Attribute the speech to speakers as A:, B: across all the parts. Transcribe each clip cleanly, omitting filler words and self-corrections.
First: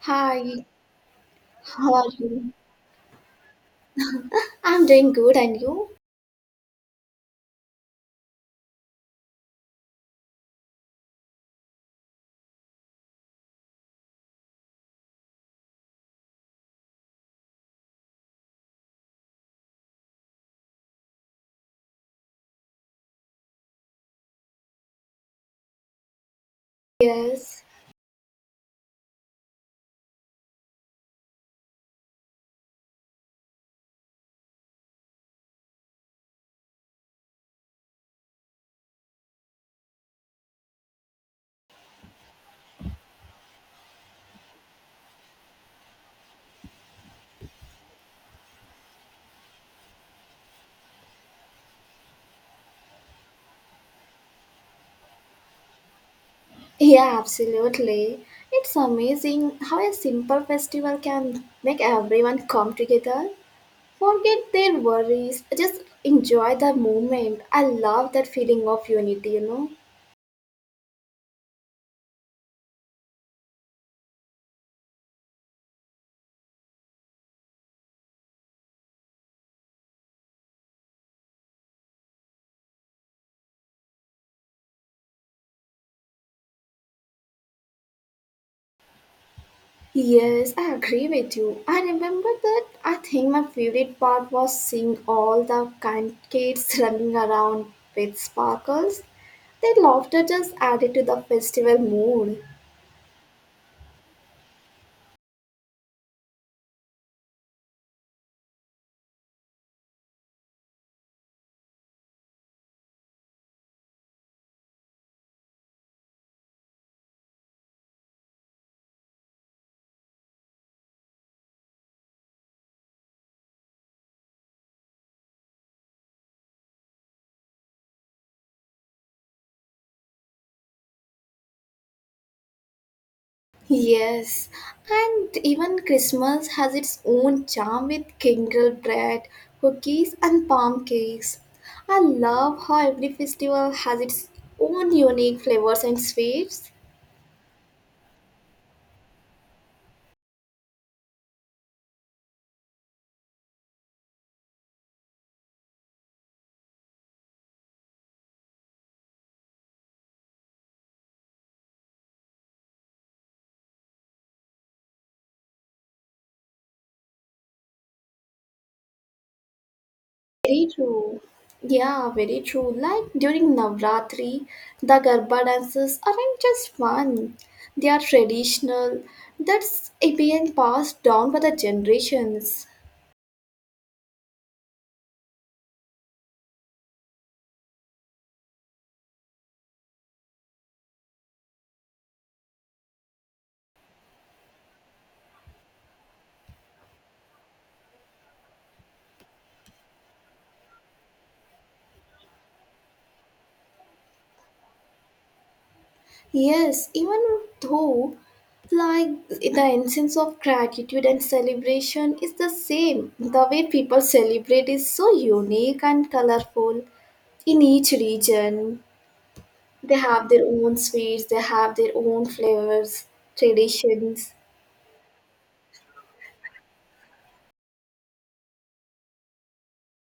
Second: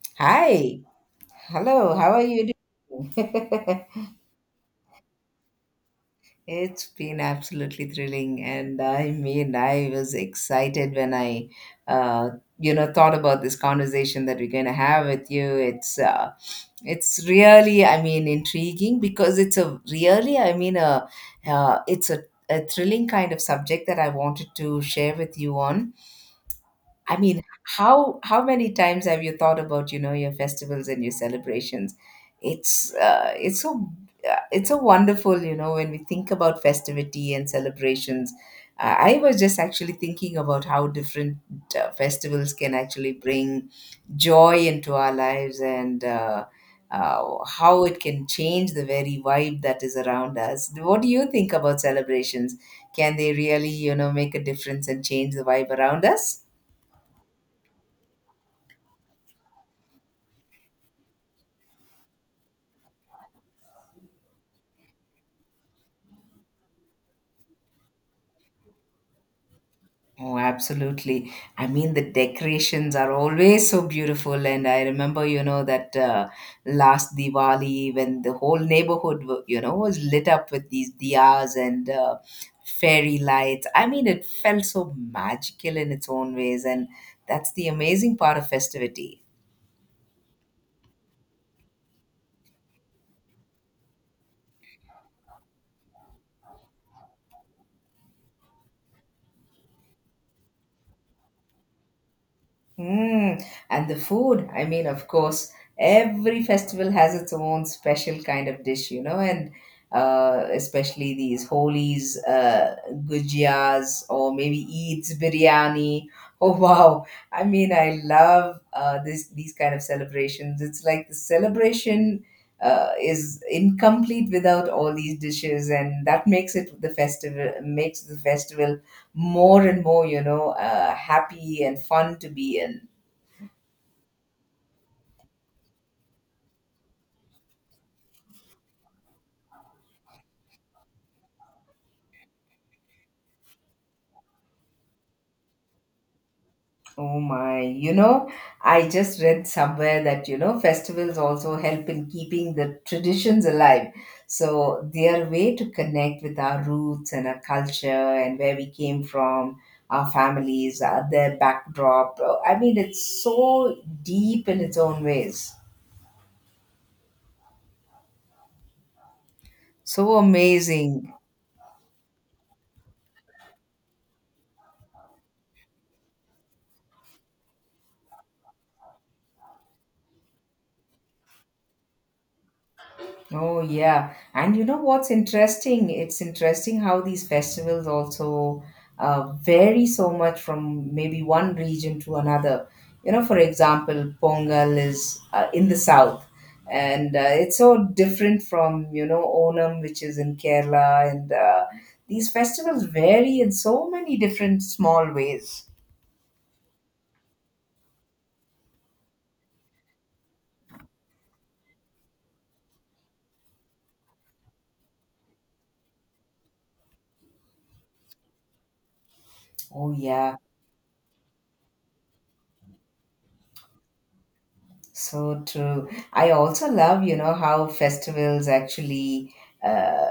A: Hi,
B: Hi,
A: how
B: hello,
A: are
B: how are you
A: you?
B: doing?
A: I'm doing good, and you?
B: It's been absolutely thrilling, and I mean, I was excited when I, uh, you know, thought about this conversation that we're going to have with you. It's really, I mean, intriguing because it's a really, I mean, uh, it's a, a thrilling kind of subject that I wanted to share with you on. I mean,
A: Yes.
B: how many times have you thought about, you know, your festivals and your celebrations? It's uh, it's so it's so wonderful, you know, when we think about festivity and celebrations. I was just actually thinking about how different festivals can actually bring joy into our lives and how it can change the very vibe that is around us. What do you think about celebrations? Can they really, you know, make a difference and change the vibe around us?
A: Yeah, absolutely. It's amazing how a simple festival can make everyone come together. Forget their worries, just enjoy the moment. I love that feeling of unity, you know?
B: Oh, absolutely. I mean, the decorations are always so beautiful. And I remember, you know, that last Diwali when the whole neighborhood, you know, was lit up with these diyas and fairy lights. I mean, it felt so magical in its own ways. And that's the amazing part of festivity.
A: Yes, I agree with you. I remember that I think my favorite part was seeing all the kind kids running around with sparkles. Their laughter just added to the festival mood.
B: Mm, and the food, I mean, of course, every festival has its own special kind of dish, you know, and especially these holies, gujias, or maybe Eid's biryani. Oh wow! I mean, I love this these kind of celebrations. It's like the celebration is incomplete without all these dishes, and that makes it the festival makes the festival more and more, you know, happy and fun to be in.
A: Yes, and even Christmas has its own charm with kindle bread, cookies, and palm cakes. I love how every festival has its own unique flavors and sweets.
B: Oh my, you know, I just read somewhere that, you know, festivals also help in keeping the traditions alive. So they are a way to connect with our roots and our culture and where we came from, our families, their backdrop. I mean, it's so deep in its own ways. So
A: Very
B: amazing.
A: true. Yeah, very true. Like during Navratri, the Garba dances aren't just fun, they are traditional. That's been passed down by the generations.
B: Oh, yeah. And you know what's interesting? It's interesting how these festivals also vary so much from maybe one region to another. You know, for example, Pongal is in the south, and it's so different from, you know, Onam, which is in Kerala. And these festivals vary in so many different small ways.
A: Yes, even though, like, the essence of gratitude and celebration is the same. The way people celebrate is so unique and colorful in each region.
B: Oh,
A: They have
B: yeah.
A: their own sweets, they have their own flavors, traditions.
B: So true. I also love, you know, how festivals actually uh,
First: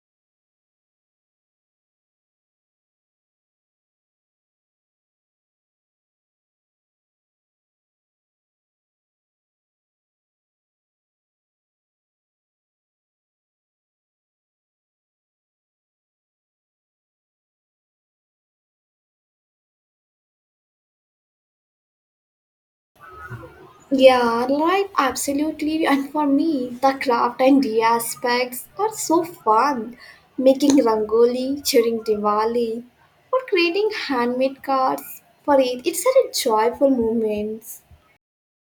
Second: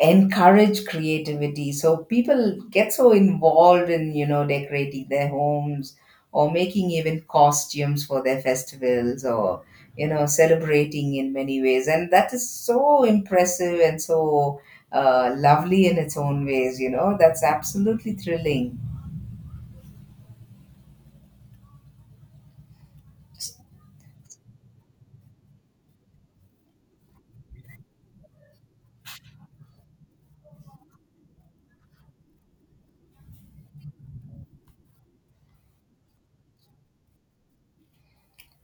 B: encourage creativity. So people get so involved in, you know, decorating their homes or making even costumes for their festivals or, you know, celebrating in many ways. And that is so impressive and so lovely in its own ways, you know. That's absolutely thrilling.
A: Yeah, right, absolutely. And for me, the craft and the aspects are so fun. Making rangoli, cheering Diwali, or creating handmade cards for it, it's such a joyful moment.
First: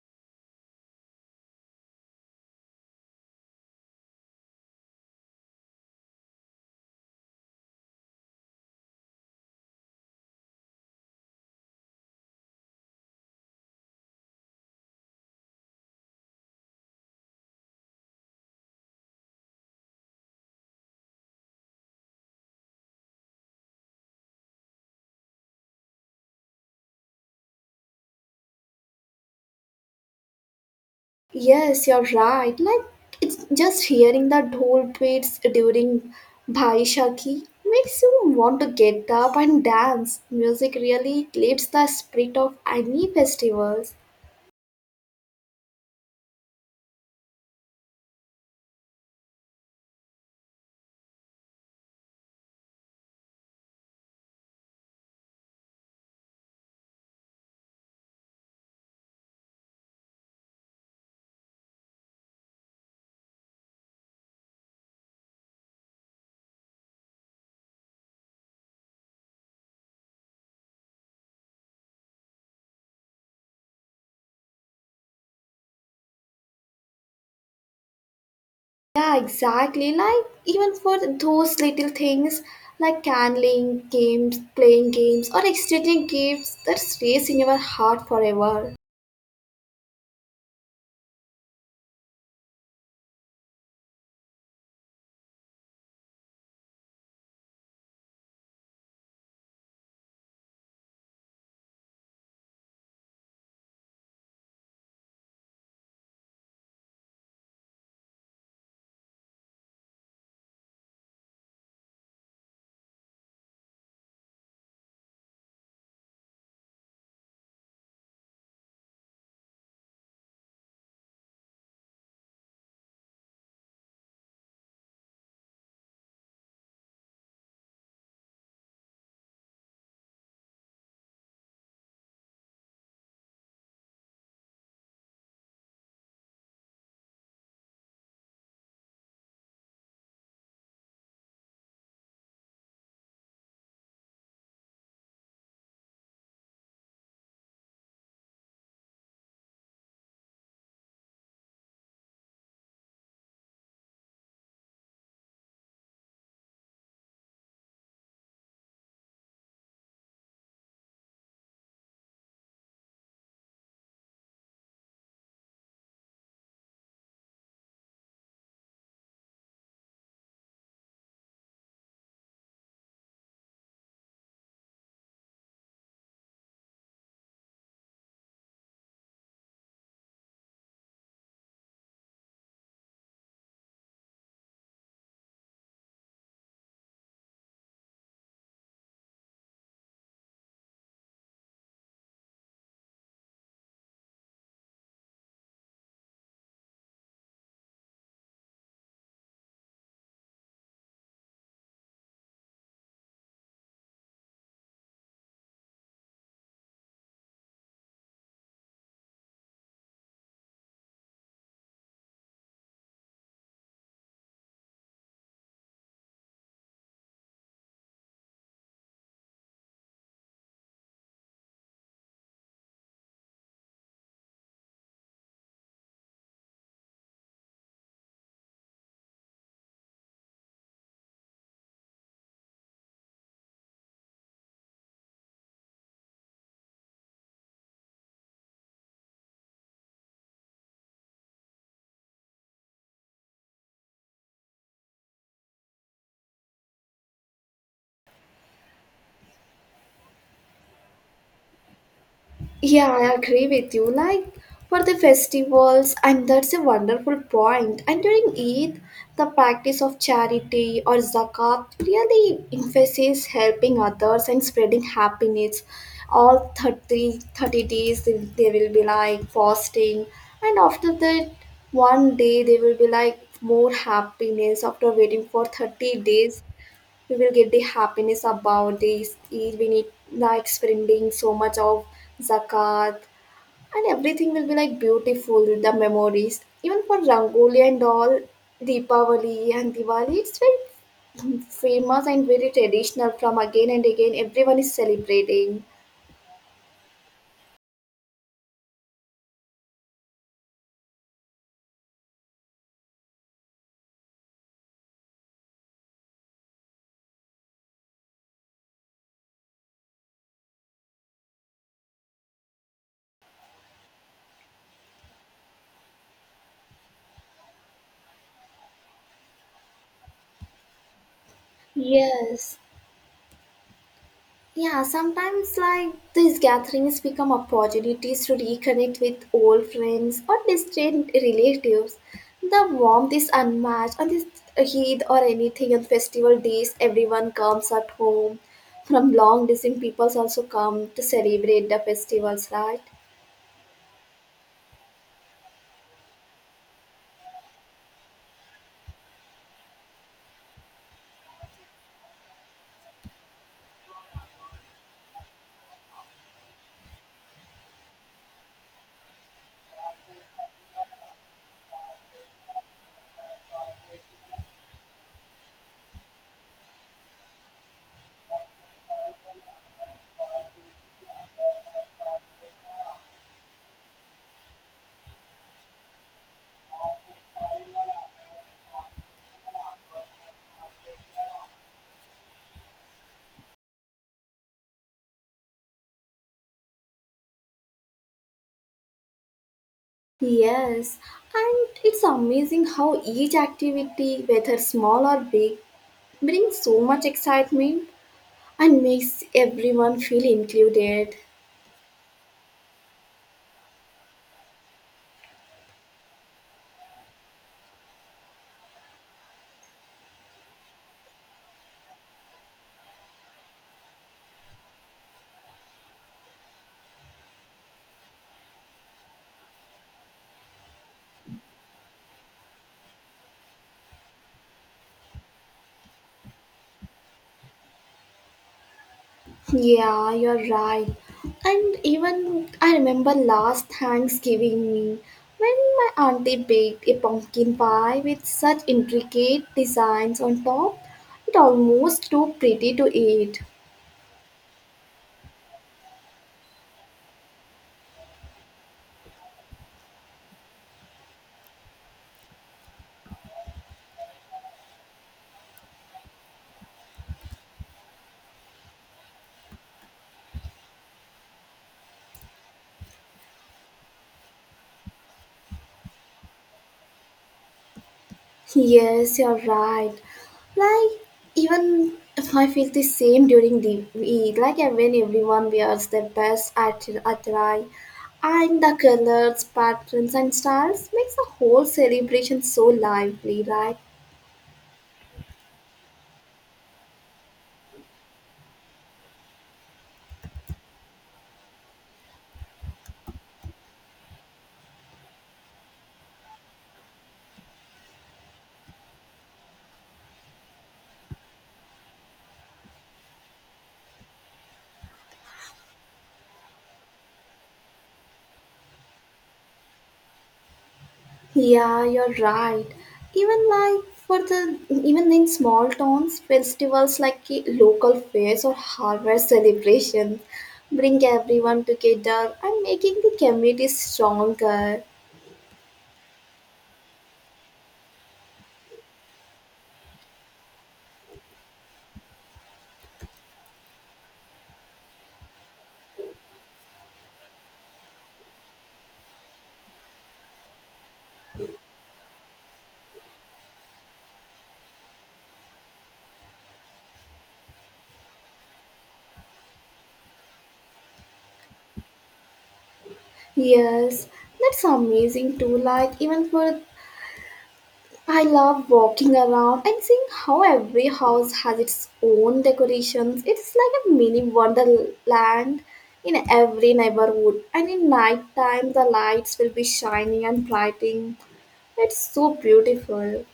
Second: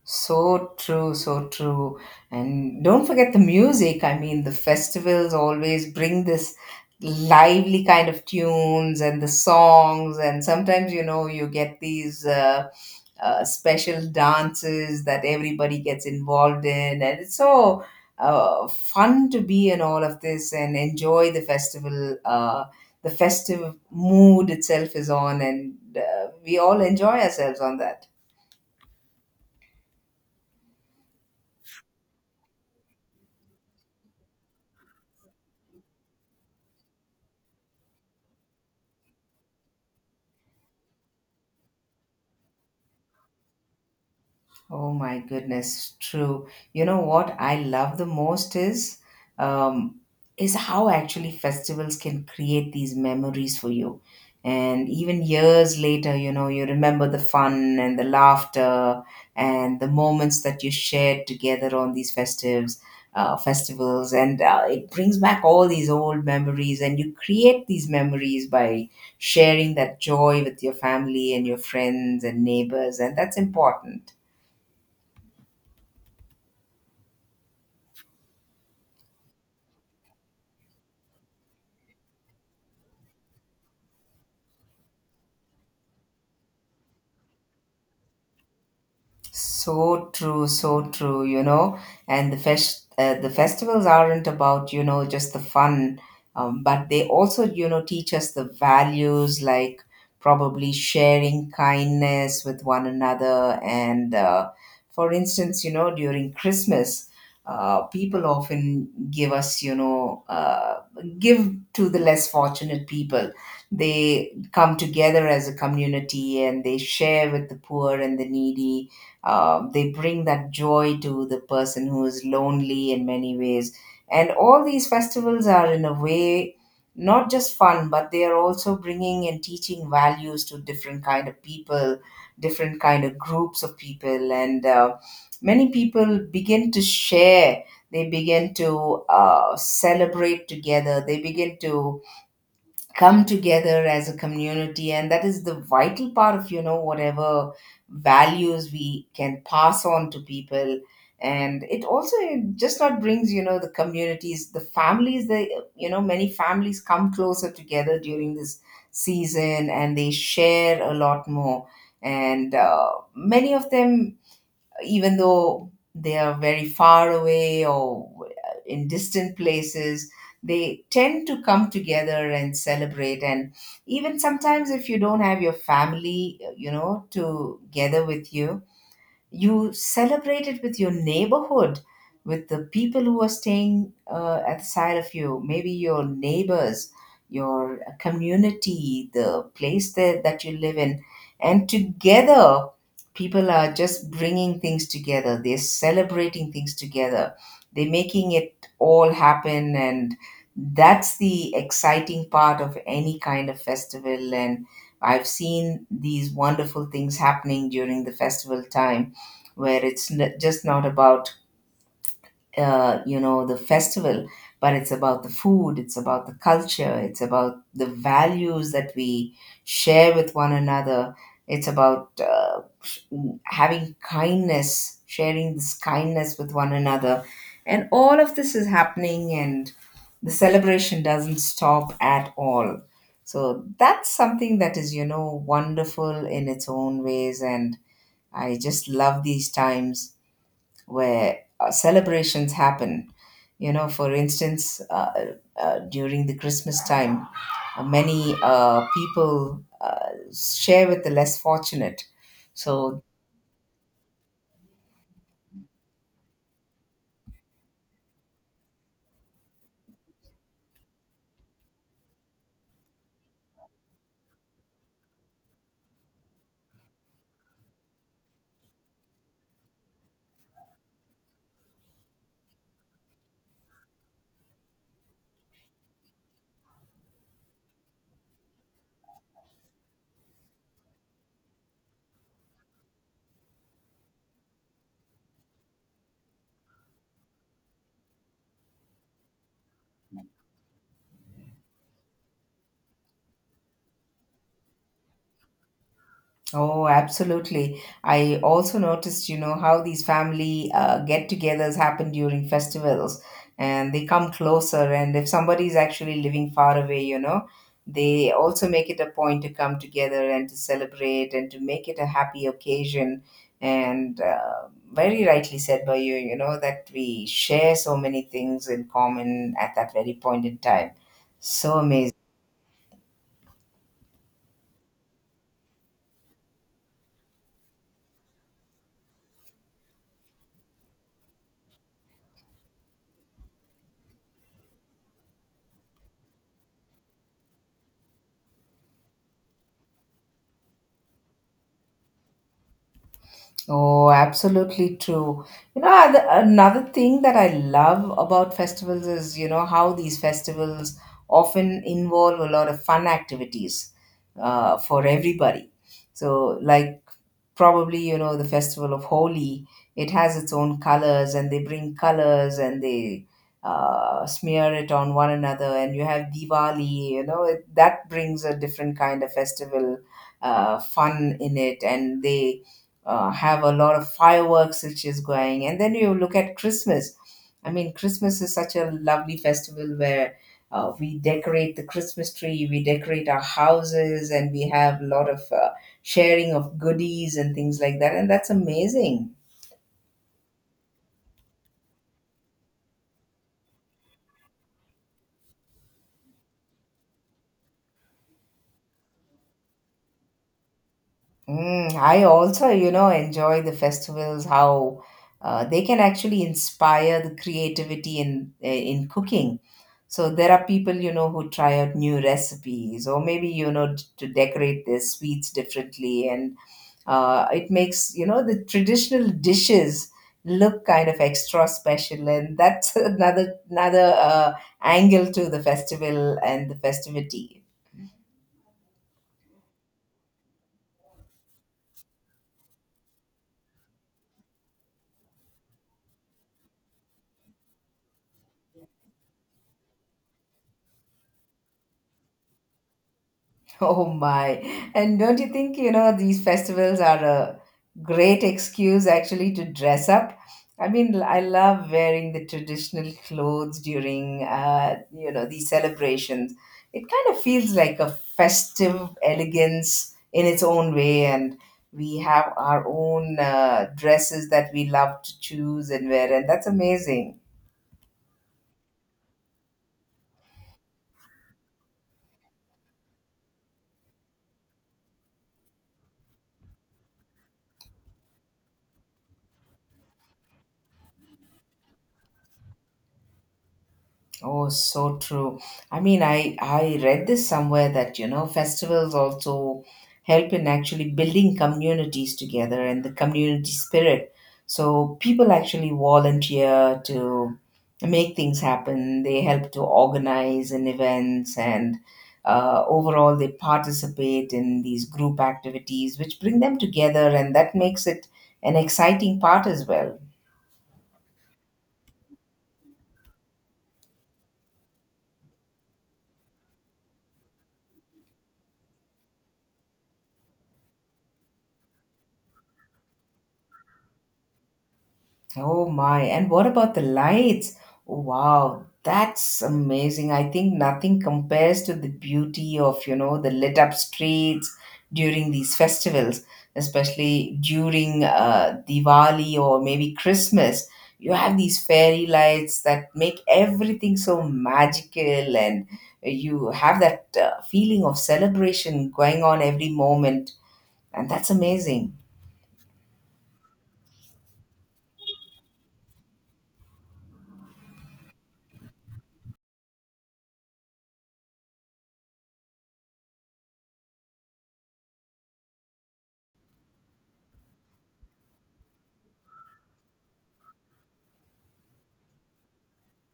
B: So true, so true. And don't forget the music. I mean, the festivals always bring this lively kind of tunes and the songs, and sometimes, you know, you get these special dances that everybody gets involved in, and it's so fun to be in all of this and enjoy the festival. The festive mood itself is on, and we all enjoy ourselves on that.
A: Yes, you're right. Like, it's just hearing the dhol beats during Bhai makes you want to get up and dance. Music really lifts the spirit of any festivals.
B: Oh my goodness, true. You know what I love the most um, is how actually festivals can create these memories for you. And even years later, you know, you remember the fun and the laughter and the moments that you shared together on these festivals, and it brings back all these old memories. And you create these memories by sharing that joy with your family and your friends and neighbors, and that's important.
A: Yeah, exactly. Like even for those little things like candling, games, playing games, or exchanging gifts that stays in your heart forever.
B: So true, you know. And the festivals aren't about, you know, just the fun, but they also, you know, teach us the values like probably sharing kindness with one another. And for instance, you know, during Christmas, people often give us, you know, give to the less fortunate people. They come together as a community and they share with the poor and the needy, they bring that joy to the person who is lonely in many ways. And all these festivals are, in a way, not just fun, but they are also bringing and teaching values to different kind of people, different kind of groups of people, and many people begin to share. They begin to celebrate together. They begin to come together as a community, and that is the vital part of, you know, whatever values we can pass on to people. And it also just not brings, you know, the communities, the families, they, you know, many families come closer together during this season, and they share a lot more. And many of them, even though they are very far away or in distant places, they tend to come together and celebrate. And even sometimes, if you don't have your family, you know, together with you, you celebrate it with your neighborhood, with the people who are staying at the side of you, maybe your neighbors, your community, the place that you live in. And together people are just bringing things together, they're celebrating things together, they're making it all happen. And that's the exciting part of any kind of festival. And I've seen these wonderful things happening during the festival time, where it's just not about you know, the festival, but it's about the food, it's about the culture, it's about the values that we share with one another. It's about having kindness, sharing this kindness with one another. And all of this is happening, and the celebration doesn't stop at all. So that's something that is, you know, wonderful in its own ways. And I just love these times where celebrations happen. You know, for instance, during the Christmas time, many people share with the less fortunate.
A: Yeah,
B: So
A: I agree with you. Like for the festivals, and that's a wonderful point. And during Eid, the practice of charity or zakat really emphasizes helping others and spreading happiness. All thirty days, they will be like fasting, and after that, one day they will be like more happiness. After waiting for 30 days, we will get the happiness about this Eid. We need like spending so much of zakat, and everything will be like beautiful, the memories. Even for Rangoli and all, Deepavali and Diwali, it's very famous and very traditional from again and again. Everyone is celebrating.
B: Oh, absolutely. I also noticed, you know, how these family get-togethers happen during festivals and they come closer. And if somebody is actually living far away, you know, they also make it a point to come together and to celebrate and to make it a happy occasion. And very rightly said by you, you know, that we share so many things in common at that very point in time. So amazing.
A: Yes. Yeah, sometimes like these gatherings become opportunities to reconnect with old friends or distant relatives. The warmth is unmatched on this Eid or anything on festival days. Everyone comes at home from long distance. People also come to celebrate the festivals, right?
B: Oh, absolutely true. You know, another thing that I love about festivals is, you know, how these festivals often involve a lot of fun activities for everybody. So, like probably you know the festival of Holi. It has its own colors, and they bring colors and they smear it on one another. And you have Diwali. You know it, that brings a different kind of festival fun in it, and they have a lot of fireworks which is going. And then you look at Christmas. I mean, Christmas is such a lovely festival where we decorate the Christmas tree, we decorate our houses, and we have a lot of sharing of goodies and things like that. And that's amazing.
A: Yes, and it's amazing how each activity, whether small or big, brings so much excitement and makes everyone feel included.
B: Mm, I also, you know, enjoy the festivals, how they can actually inspire the creativity in in cooking. So there are people, you know, who try out new recipes or maybe, you know, to decorate their sweets differently. And it makes, you know, the traditional dishes look kind of extra special. And that's another angle to the festival and the festivity.
A: Yeah, you're right. And even I remember last Thanksgiving meal when my auntie baked a pumpkin pie with such intricate designs on top, it almost too pretty to eat.
B: Oh my. And don't you think, you know, these festivals are a great excuse actually to dress up? I mean, I love wearing the traditional clothes during, you know, these celebrations. It kind of feels like a festive elegance in its own way. And we have our own dresses that we love to choose and wear. And that's amazing.
A: Yes, you're right. Like even if I feel the same during the Eid, like when everyone wears their best attire, attire and the colors, patterns, and styles makes the whole celebration so lively, right?
B: Oh, so true. I mean, I read this somewhere that, you know, festivals also help in actually building communities together and the community spirit. So people actually volunteer to make things happen. They help to organize in events, and overall they participate in these group activities which bring them together and that makes it an exciting part as well.
A: Yeah, you're right. Even like for the even in small towns, festivals like local fairs or harvest celebrations bring everyone together and making the community stronger.
B: Oh my, and what about the lights? Wow, that's amazing. I think nothing compares to the beauty of, you know, the lit up streets during these festivals, especially during Diwali or maybe Christmas. You have these fairy lights that make everything so magical, and you have that feeling of celebration going on every moment, and that's amazing.
A: Yes, that's amazing too. Like even for, I love walking around and seeing how every house has its own decorations. It's like a mini wonderland in every neighborhood. And in night time, the lights will be shining and brightening. It's so beautiful.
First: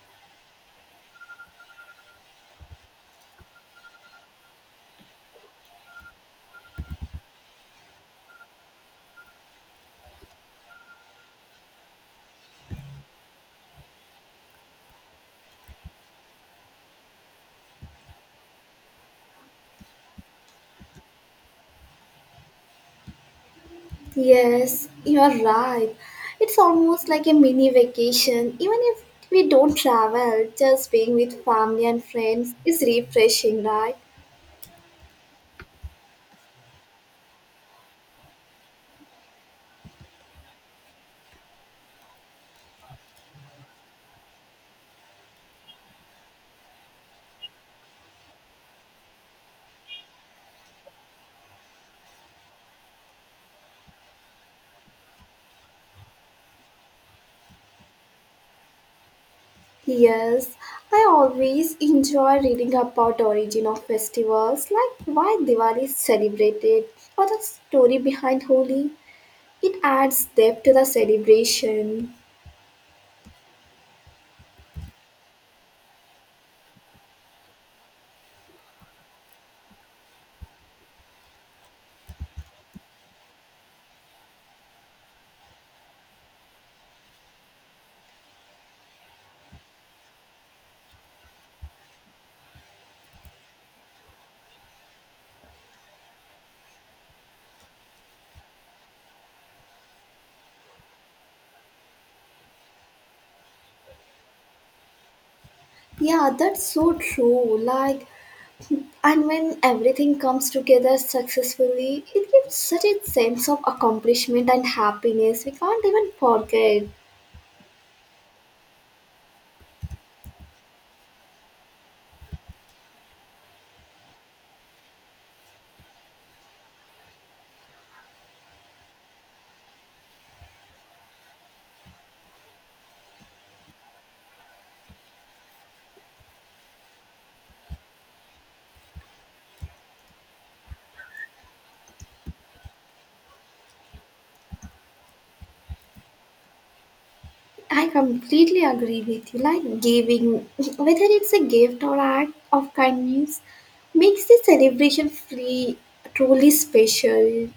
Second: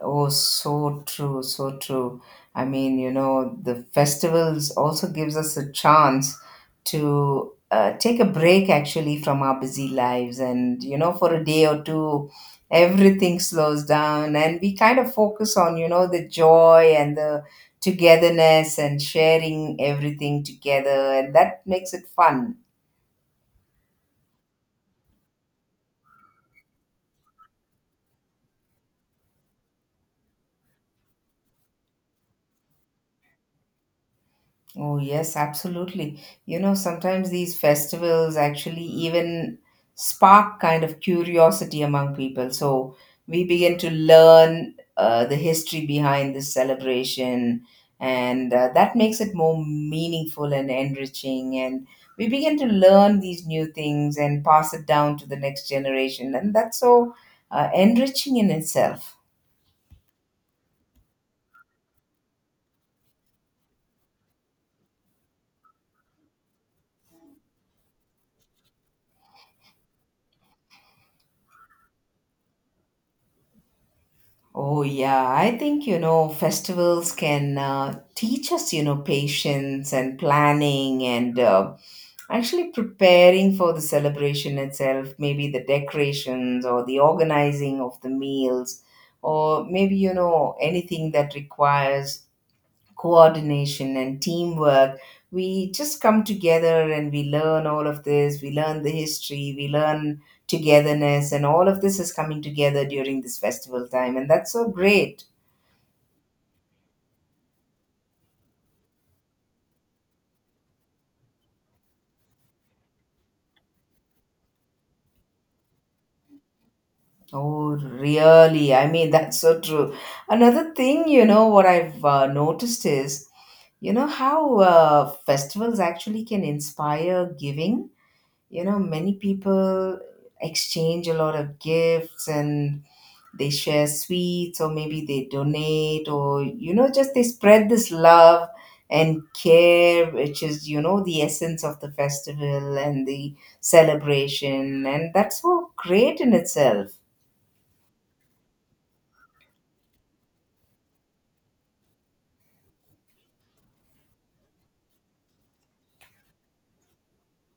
B: Oh, so true, so true. I mean, you know, the festivals also gives us a chance to take a break actually from our busy lives and, you know, for a day or two, everything slows down and we kind of focus on, you know, the joy and the togetherness and sharing everything together and that makes it fun.
A: Yes, you are right. It's almost like a mini vacation. Even if we don't travel, just being with family and friends is refreshing, right?
B: Oh, yes, absolutely. You know, sometimes these festivals actually even spark kind of curiosity among people. So we begin to learn the history behind this celebration, and that makes it more meaningful and enriching. And we begin to learn these new things and pass it down to the next generation. And that's so enriching in itself.
A: Yes, I always enjoy reading about origin of festivals, like why Diwali is celebrated or the story behind Holi. It adds depth to the celebration.
B: Oh, yeah. I think, you know, festivals can teach us, you know, patience and planning and actually preparing for the celebration itself, maybe the decorations or the organizing of the meals, or maybe, you know, anything that requires coordination and teamwork. We just come together and we learn all of this. We learn the history, we learn togetherness, and all of this is coming together during this festival time. And that's so great.
A: Yeah, that's so true. Like, and when everything comes together successfully, it gives such a sense of accomplishment and happiness we can't even forget.
B: Oh, really? I mean, that's so true. Another thing, you know, what I've noticed is, you know, how festivals actually can inspire giving. You know, many people exchange a lot of gifts and they share sweets, or maybe they donate, or you know, just they spread this love and care, which is, you know, the essence of the festival and the celebration. And that's so great in itself.
A: I completely agree with you. Like giving, whether it's a gift or act of kindness, makes the celebration free truly special.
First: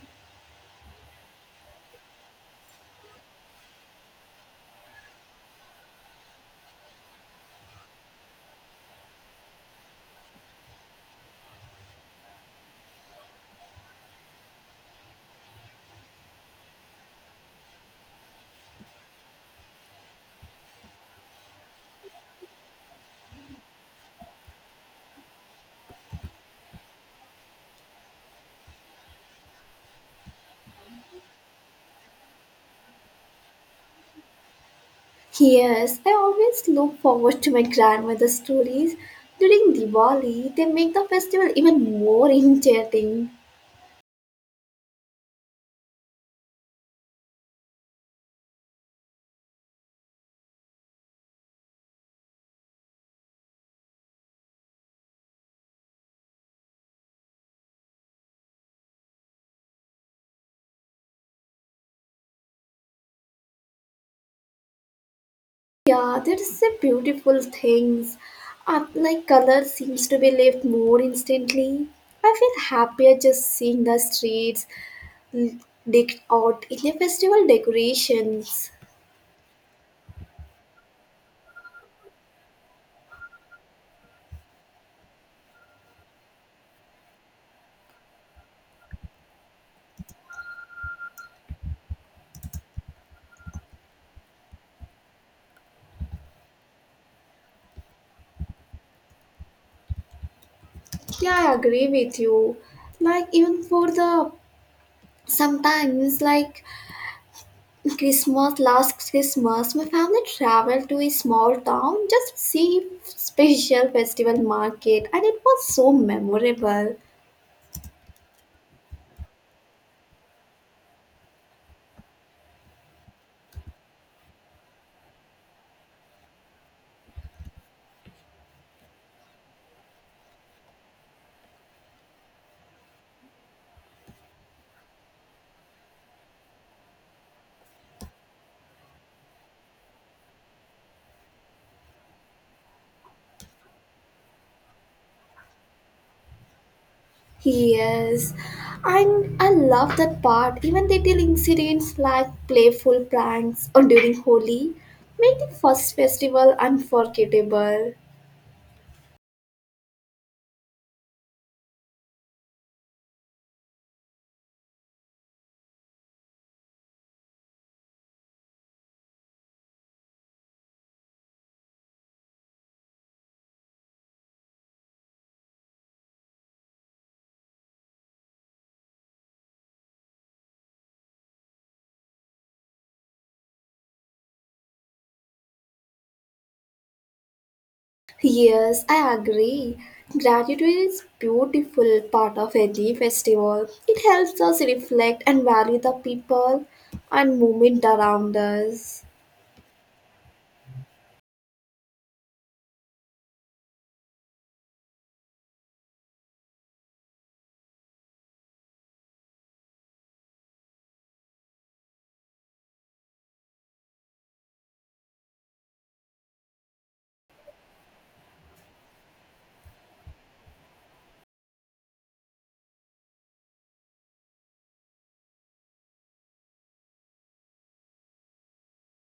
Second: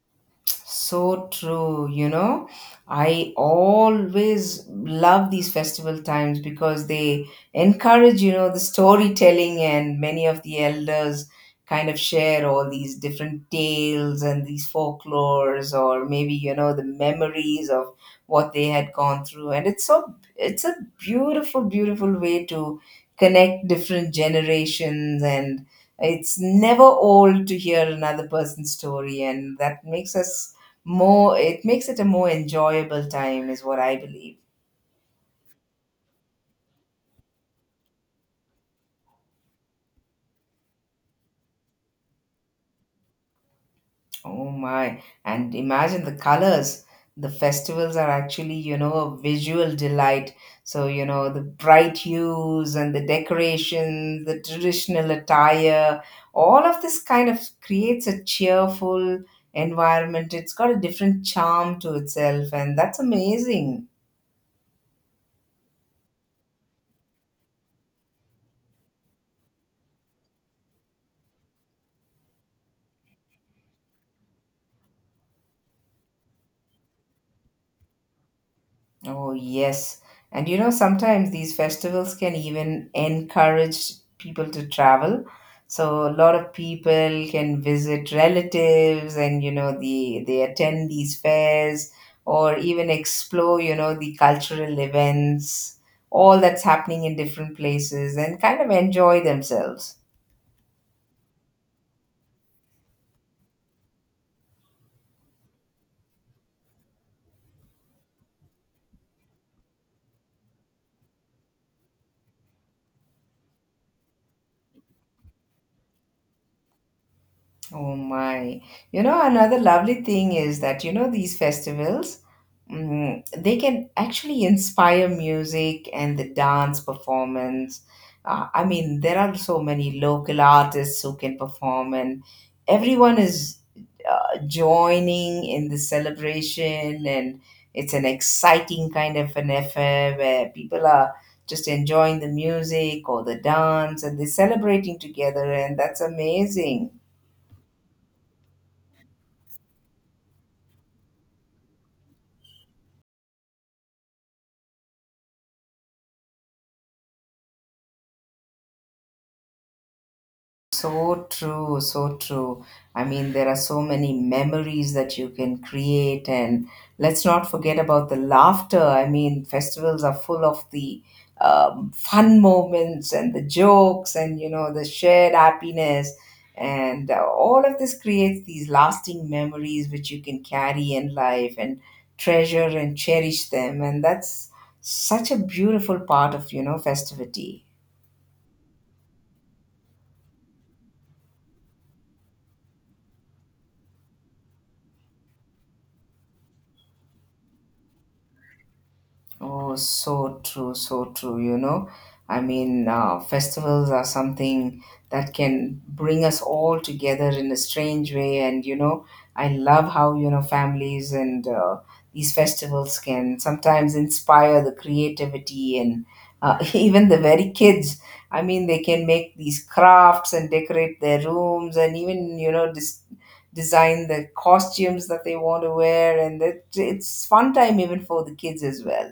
B: So true, you know. I always love these festival times because they encourage, you know, the storytelling, and many of the elders kind of share all these different tales and these folklores, or maybe, you know, the memories of what they had gone through. And it's so, it's a beautiful, beautiful way to connect different generations. And it's never old to hear another person's story, and that makes us more, it makes it a more enjoyable time is what I believe.
A: Yes, I always look forward to my grandmother's stories during Diwali. They make the festival even more enchanting.
B: Oh my, and imagine the colors. The festivals are actually, you know, a visual delight. So you know, the bright hues and the decorations, the traditional attire, all of this kind of creates a cheerful environment. It's got a different charm to itself, and that's amazing.
A: Yeah, there is a beautiful things. Like color seems to be lived more instantly. I feel happier just seeing the streets or in the festival decorations.
B: Oh, yes. And you know, sometimes these festivals can even encourage people to travel. So a lot of people can visit relatives and, you know, they attend these fairs or even explore, you know, the cultural events, all that's happening in different places, and kind of enjoy themselves.
A: Yeah, I agree with you. Like even for the sometimes like Christmas, last Christmas, my family traveled to a small town just to see special festival market, and it was so memorable.
B: Oh my. You know, another lovely thing is that, you know, these festivals, mm, they can actually inspire music and the dance performance. I mean, there are so many local artists who can perform, and everyone is joining in the celebration, and it's an exciting kind of an affair where people are just enjoying the music or the dance, and they're celebrating together, and that's amazing.
A: Yes, and I love that part. Even little incidents like playful pranks or during Holi make the first festival unforgettable.
B: So true, so true. I mean, there are so many memories that you can create, and let's not forget about the laughter. I mean, festivals are full of the fun moments and the jokes, and you know, the shared happiness. And all of this creates these lasting memories, which you can carry in life and treasure and cherish them. And that's such a beautiful part of, you know, festivity.
A: Yes, I agree. Gratitude is beautiful part of any festival. It helps us reflect and value the people and movement around us.
B: Oh, so true, so true. You know, I mean, festivals are something that can bring us all together in a strange way. And, you know, I love how, you know, families and these festivals can sometimes inspire the creativity and even the very kids. I mean, they can make these crafts and decorate their rooms and even, you know, design the costumes that they want to wear. And it, it's fun time even for the kids as well.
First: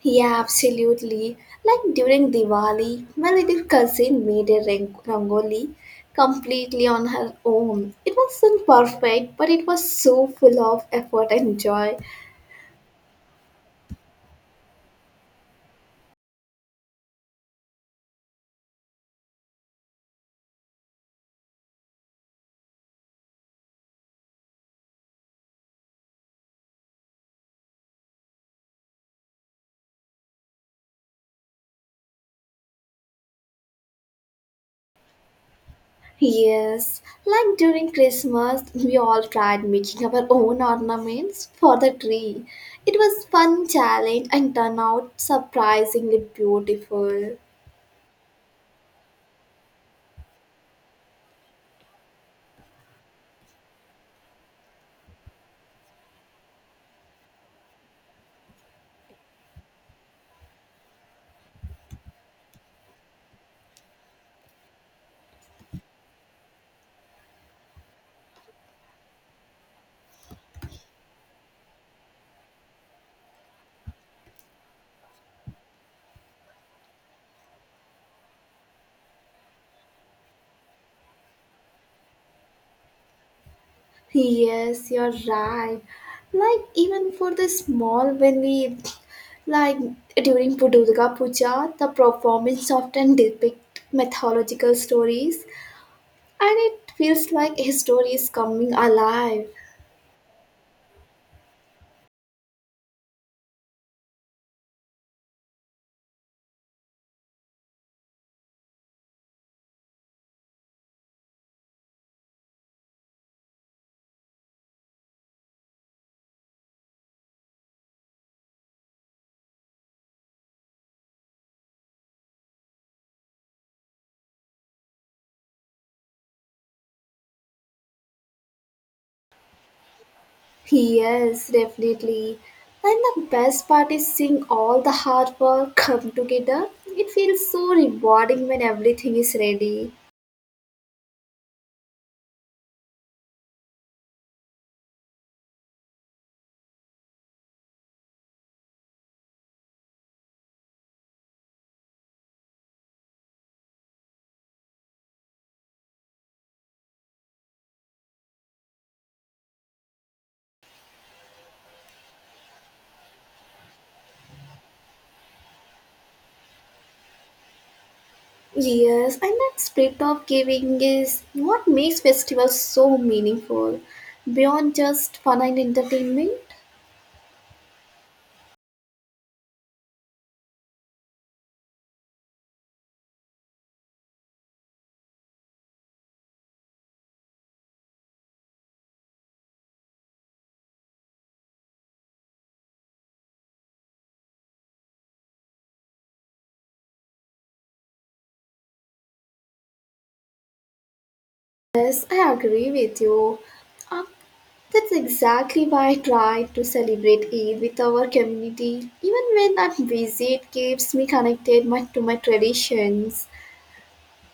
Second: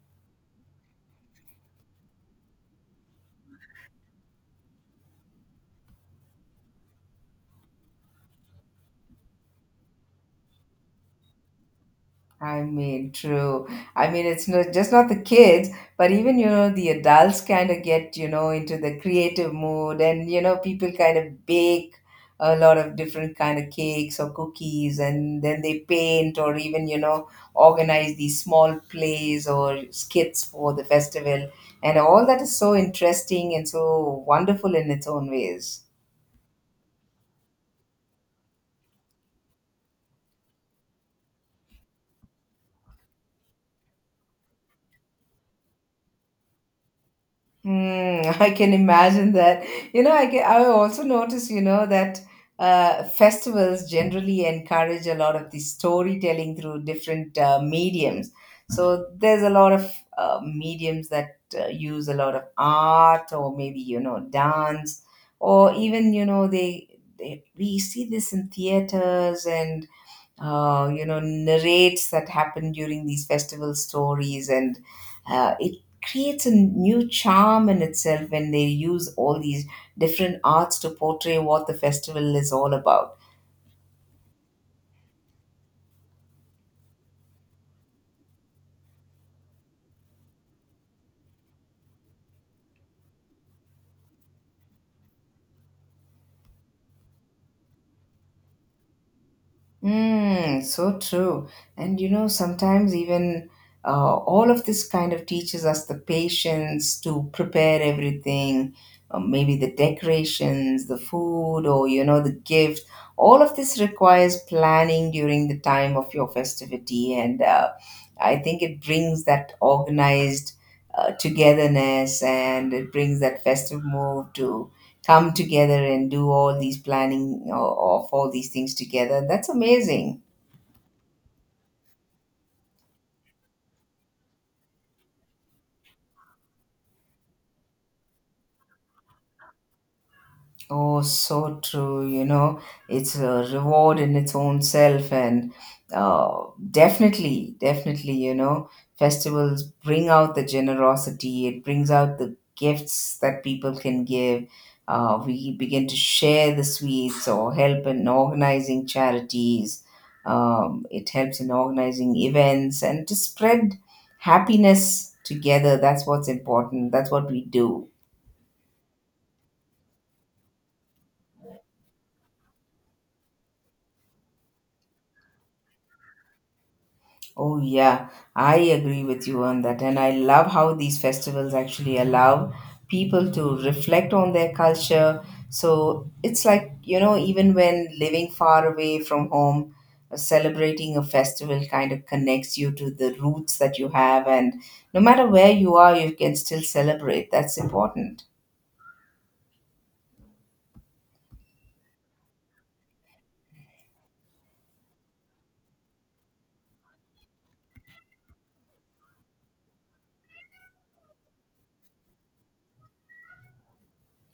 A: Yeah, absolutely. Like during Diwali, my little cousin made a rangoli completely on her own. It wasn't perfect, but it was so full of effort and joy.
B: I mean, true. I mean, it's not just not the kids, but even you know, the adults kind of get, you know, into the creative mood. And you know, people kind of bake a lot of different kind of cakes or cookies, and then they paint, or even you know, organize these small plays or skits for the festival, and all that is so interesting and so wonderful in its own ways.
A: Yes, like during Christmas, we all tried making our own ornaments for the tree. It was fun challenge and turned out surprisingly beautiful.
B: Mm, I can imagine that. You know, I can, I also notice, you know, that festivals generally encourage a lot of the storytelling through different mediums. So there's a lot of mediums that use a lot of art, or maybe, you know, dance, or even, you know, they we see this in theaters, and you know, narrates that happen during these festival stories. And it creates a new charm in itself when they use all these different arts to portray what the festival is all about.
A: Yes, you're right. Like even for the small when we like during Durga Puja, the performance often depict mythological stories and it feels like a story is coming alive.
B: Mm, so true. And you know, sometimes even all of this kind of teaches us the patience to prepare everything, maybe the decorations, the food, or you know, the gift. All of this requires planning during the time of your festivity. And I think it brings that organized togetherness, and it brings that festive mood to come together and do all these planning of all these things together. That's amazing.
A: Yes, definitely. And the best part is seeing all the hard work come together. It feels so rewarding when everything is ready.
B: Oh, so true. You know, it's a reward in its own self. And uh, definitely, definitely, you know, festivals bring out the generosity. It brings out the gifts that people can give. We begin to share the sweets or help in organizing charities. It helps in organizing events and to spread happiness together. That's what's important. That's what we do.
A: Yes, and that spirit of giving is what makes festivals so meaningful. Beyond just fun and entertainment.
B: Oh, yeah, I agree with you on that. And I love how these festivals actually allow people to reflect on their culture. So it's like, you know, even when living far away from home, celebrating a festival kind of connects you to the roots that you have. And no matter where you are, you can still celebrate. That's important.
A: Yes, I agree with you. Uh, that's exactly why I try to celebrate Eid with our community. Even when I'm busy, it keeps me connected my, to my traditions.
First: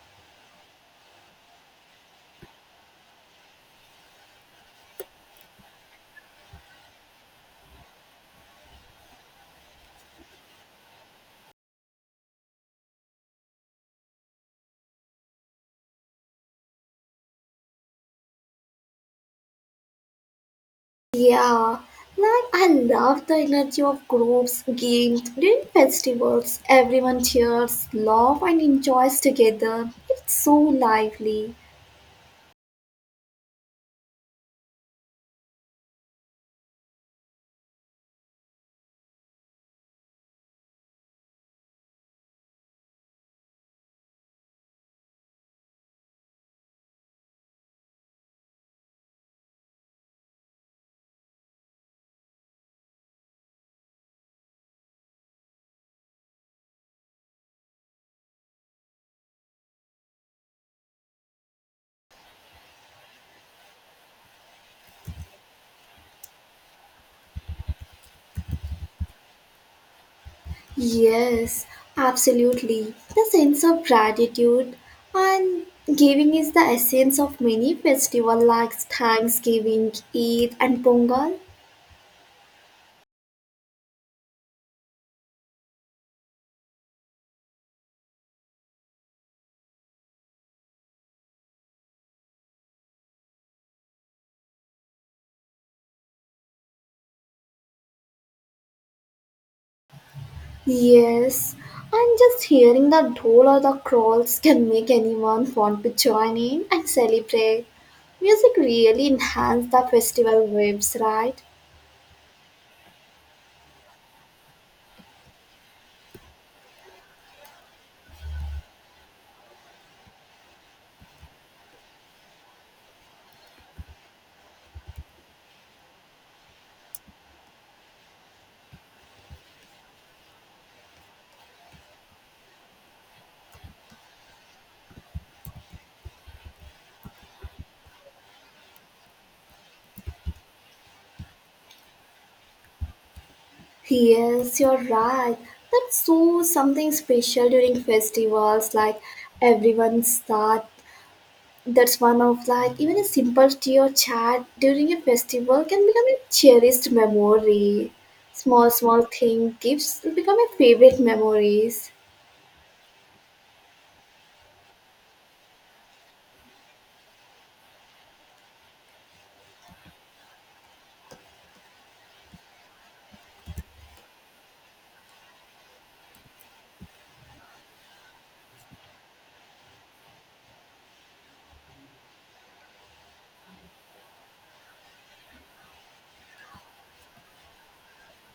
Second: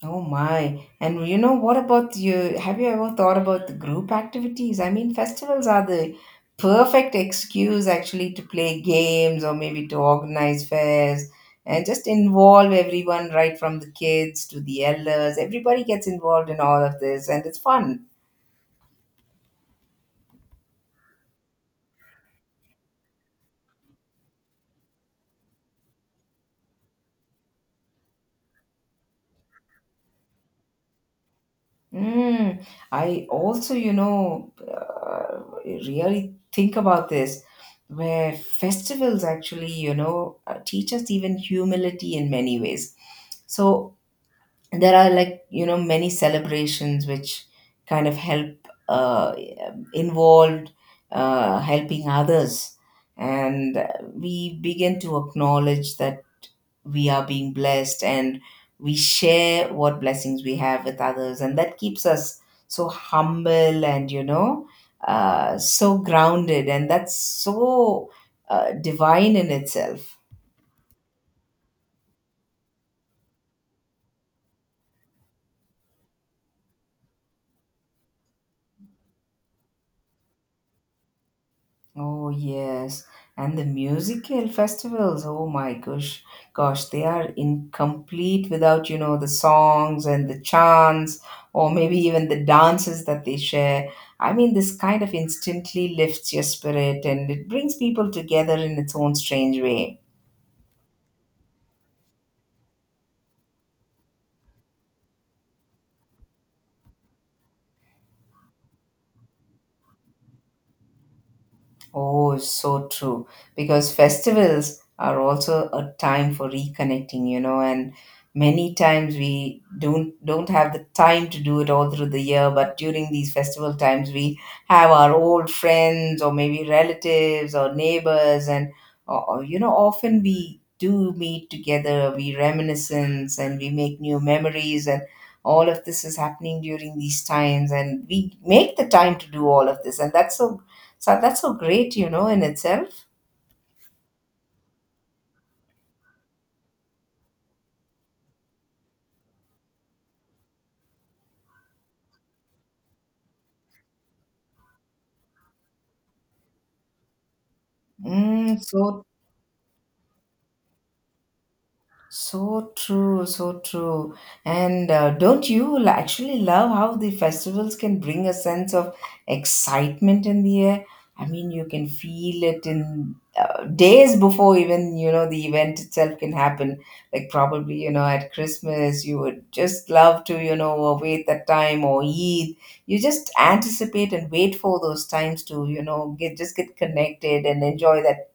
B: Oh my. And you know, what about you? Have you ever thought about the group activities? I mean, festivals are the perfect excuse actually to play games, or maybe to organize fairs and just involve everyone, right from the kids to the elders. Everybody gets involved in all of this, and it's fun.
A: Yeah, like I love the energy of groups, games, during festivals. Everyone cheers, laughs, and enjoys together. It's so lively.
B: Mm, I also, you know, really think about this, where festivals actually, you know, teach us even humility in many ways. So there are, like, you know, many celebrations which kind of help uh, involved helping others. And we begin to acknowledge that we are being blessed, and we share what blessings we have with others, and that keeps us so humble. And you know, so grounded, and that's so divine in itself.
A: Yes, absolutely. The sense of gratitude and giving is the essence of many festivals like Thanksgiving, Eid, and Pongal.
B: Oh yes, and the musical festivals. Oh my gosh, gosh, they are incomplete without, you know, the songs and the chants, or maybe even the dances that they share. I mean, this kind of instantly lifts your spirit, and it brings people together in its own strange way.
A: Yes, and just hearing the dhol or the crawls can make anyone want to join in and celebrate. Music really enhances the festival vibes, right?
B: Oh, so true. Because festivals are also a time for reconnecting, you know. And many times we don't have the time to do it all through the year, but during these festival times, we have our old friends or maybe relatives or neighbors. And you know, often we do meet together, we reminiscence, and we make new memories. And all of this is happening during these times, and we make the time to do all of this. And that's so, that's so great, you know, in itself.
A: Yes, you're right. That's so something special during festivals. Like everyone start. That's one of like even a simple tea or chat during a festival can become a cherished memory.
B: Mm,
A: Small small thing gives become a favorite memories.
B: so true, so true. And don't you actually love how the festivals can bring a sense of excitement in the air? I mean, you can feel it in days before even, you know, the event itself can happen. Like probably you know, at Christmas you would just love to, you know, wait that time, or Eid. You just anticipate and wait for those times to, you know, get, just get connected and enjoy that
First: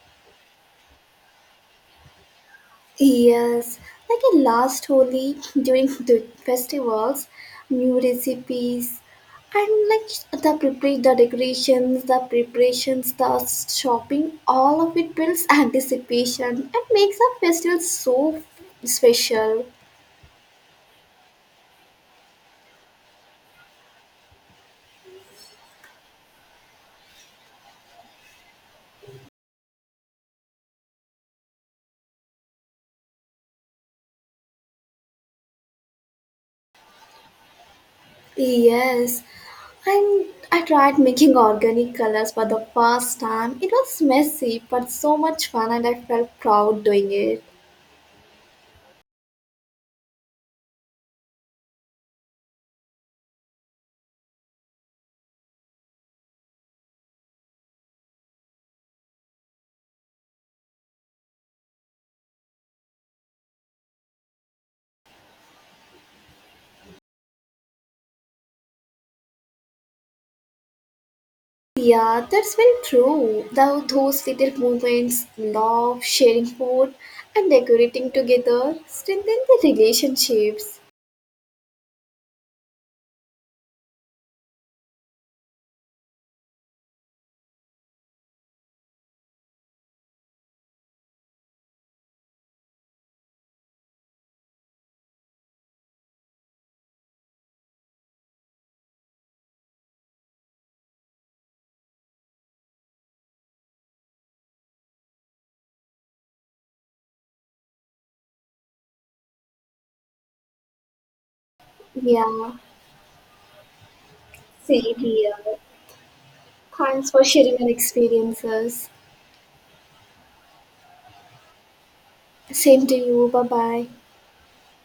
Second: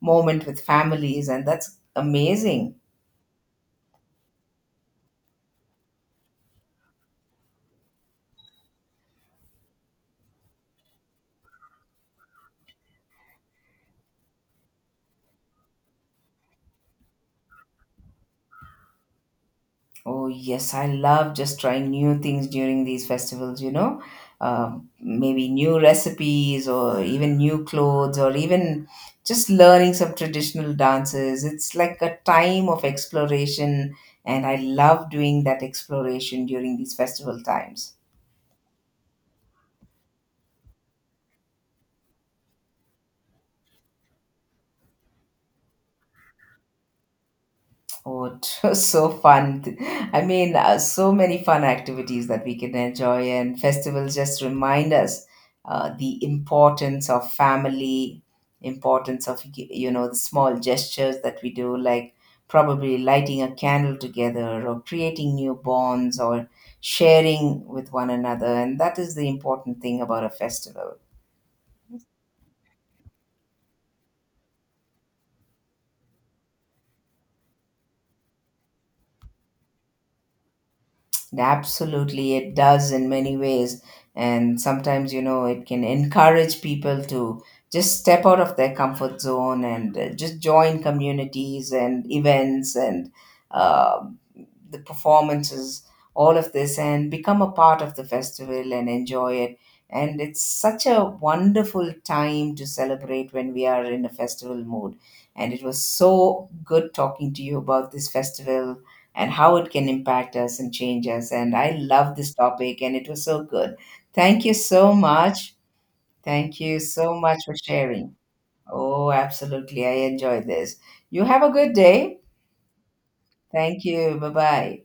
B: moment with families, and that's amazing.
A: Yes, like a last Holi during the festivals, new recipes, and like the prepare the decorations, the preparations, the shopping, all of it builds anticipation and makes the festival so special.
B: Oh, yes, I love just trying new things during these festivals, you know, maybe new recipes or even new clothes, or even just learning some traditional dances. It's like a time of exploration, and I love doing that exploration during these festival times.
A: Yes, and I tried making organic colors for the first time. It was messy, but so much fun, and I felt proud doing it.
B: Oh, it was so fun. I mean, so many fun activities that we can enjoy, and festivals just remind us the importance of family, importance of, you know, the small gestures that we do, like probably lighting a candle together or creating new bonds or sharing with one another. And that is the important thing about a festival.
A: Yeah, that's very true. Though those little moments, love, sharing food, and decorating together strengthen the relationships.
B: Absolutely, it does in many ways. And sometimes, you know, it can encourage people to just step out of their comfort zone and just join communities and events, and uh, the performances, all of this, and become a part of the festival and enjoy it. And it's such a wonderful time to celebrate when we are in a festival mood. And it was so good talking to you about this festival and how it can impact us and change us. And I love this
A: Yeah,
B: topic, and it was so good. Thank you so
A: same here.
B: much. Thank you
A: Thanks
B: so
A: for
B: much for
A: sharing your
B: sharing.
A: experiences.
B: Oh, absolutely. I enjoyed this. You have a good day.
A: Same to you. Bye
B: Thank
A: bye.
B: you. Bye bye.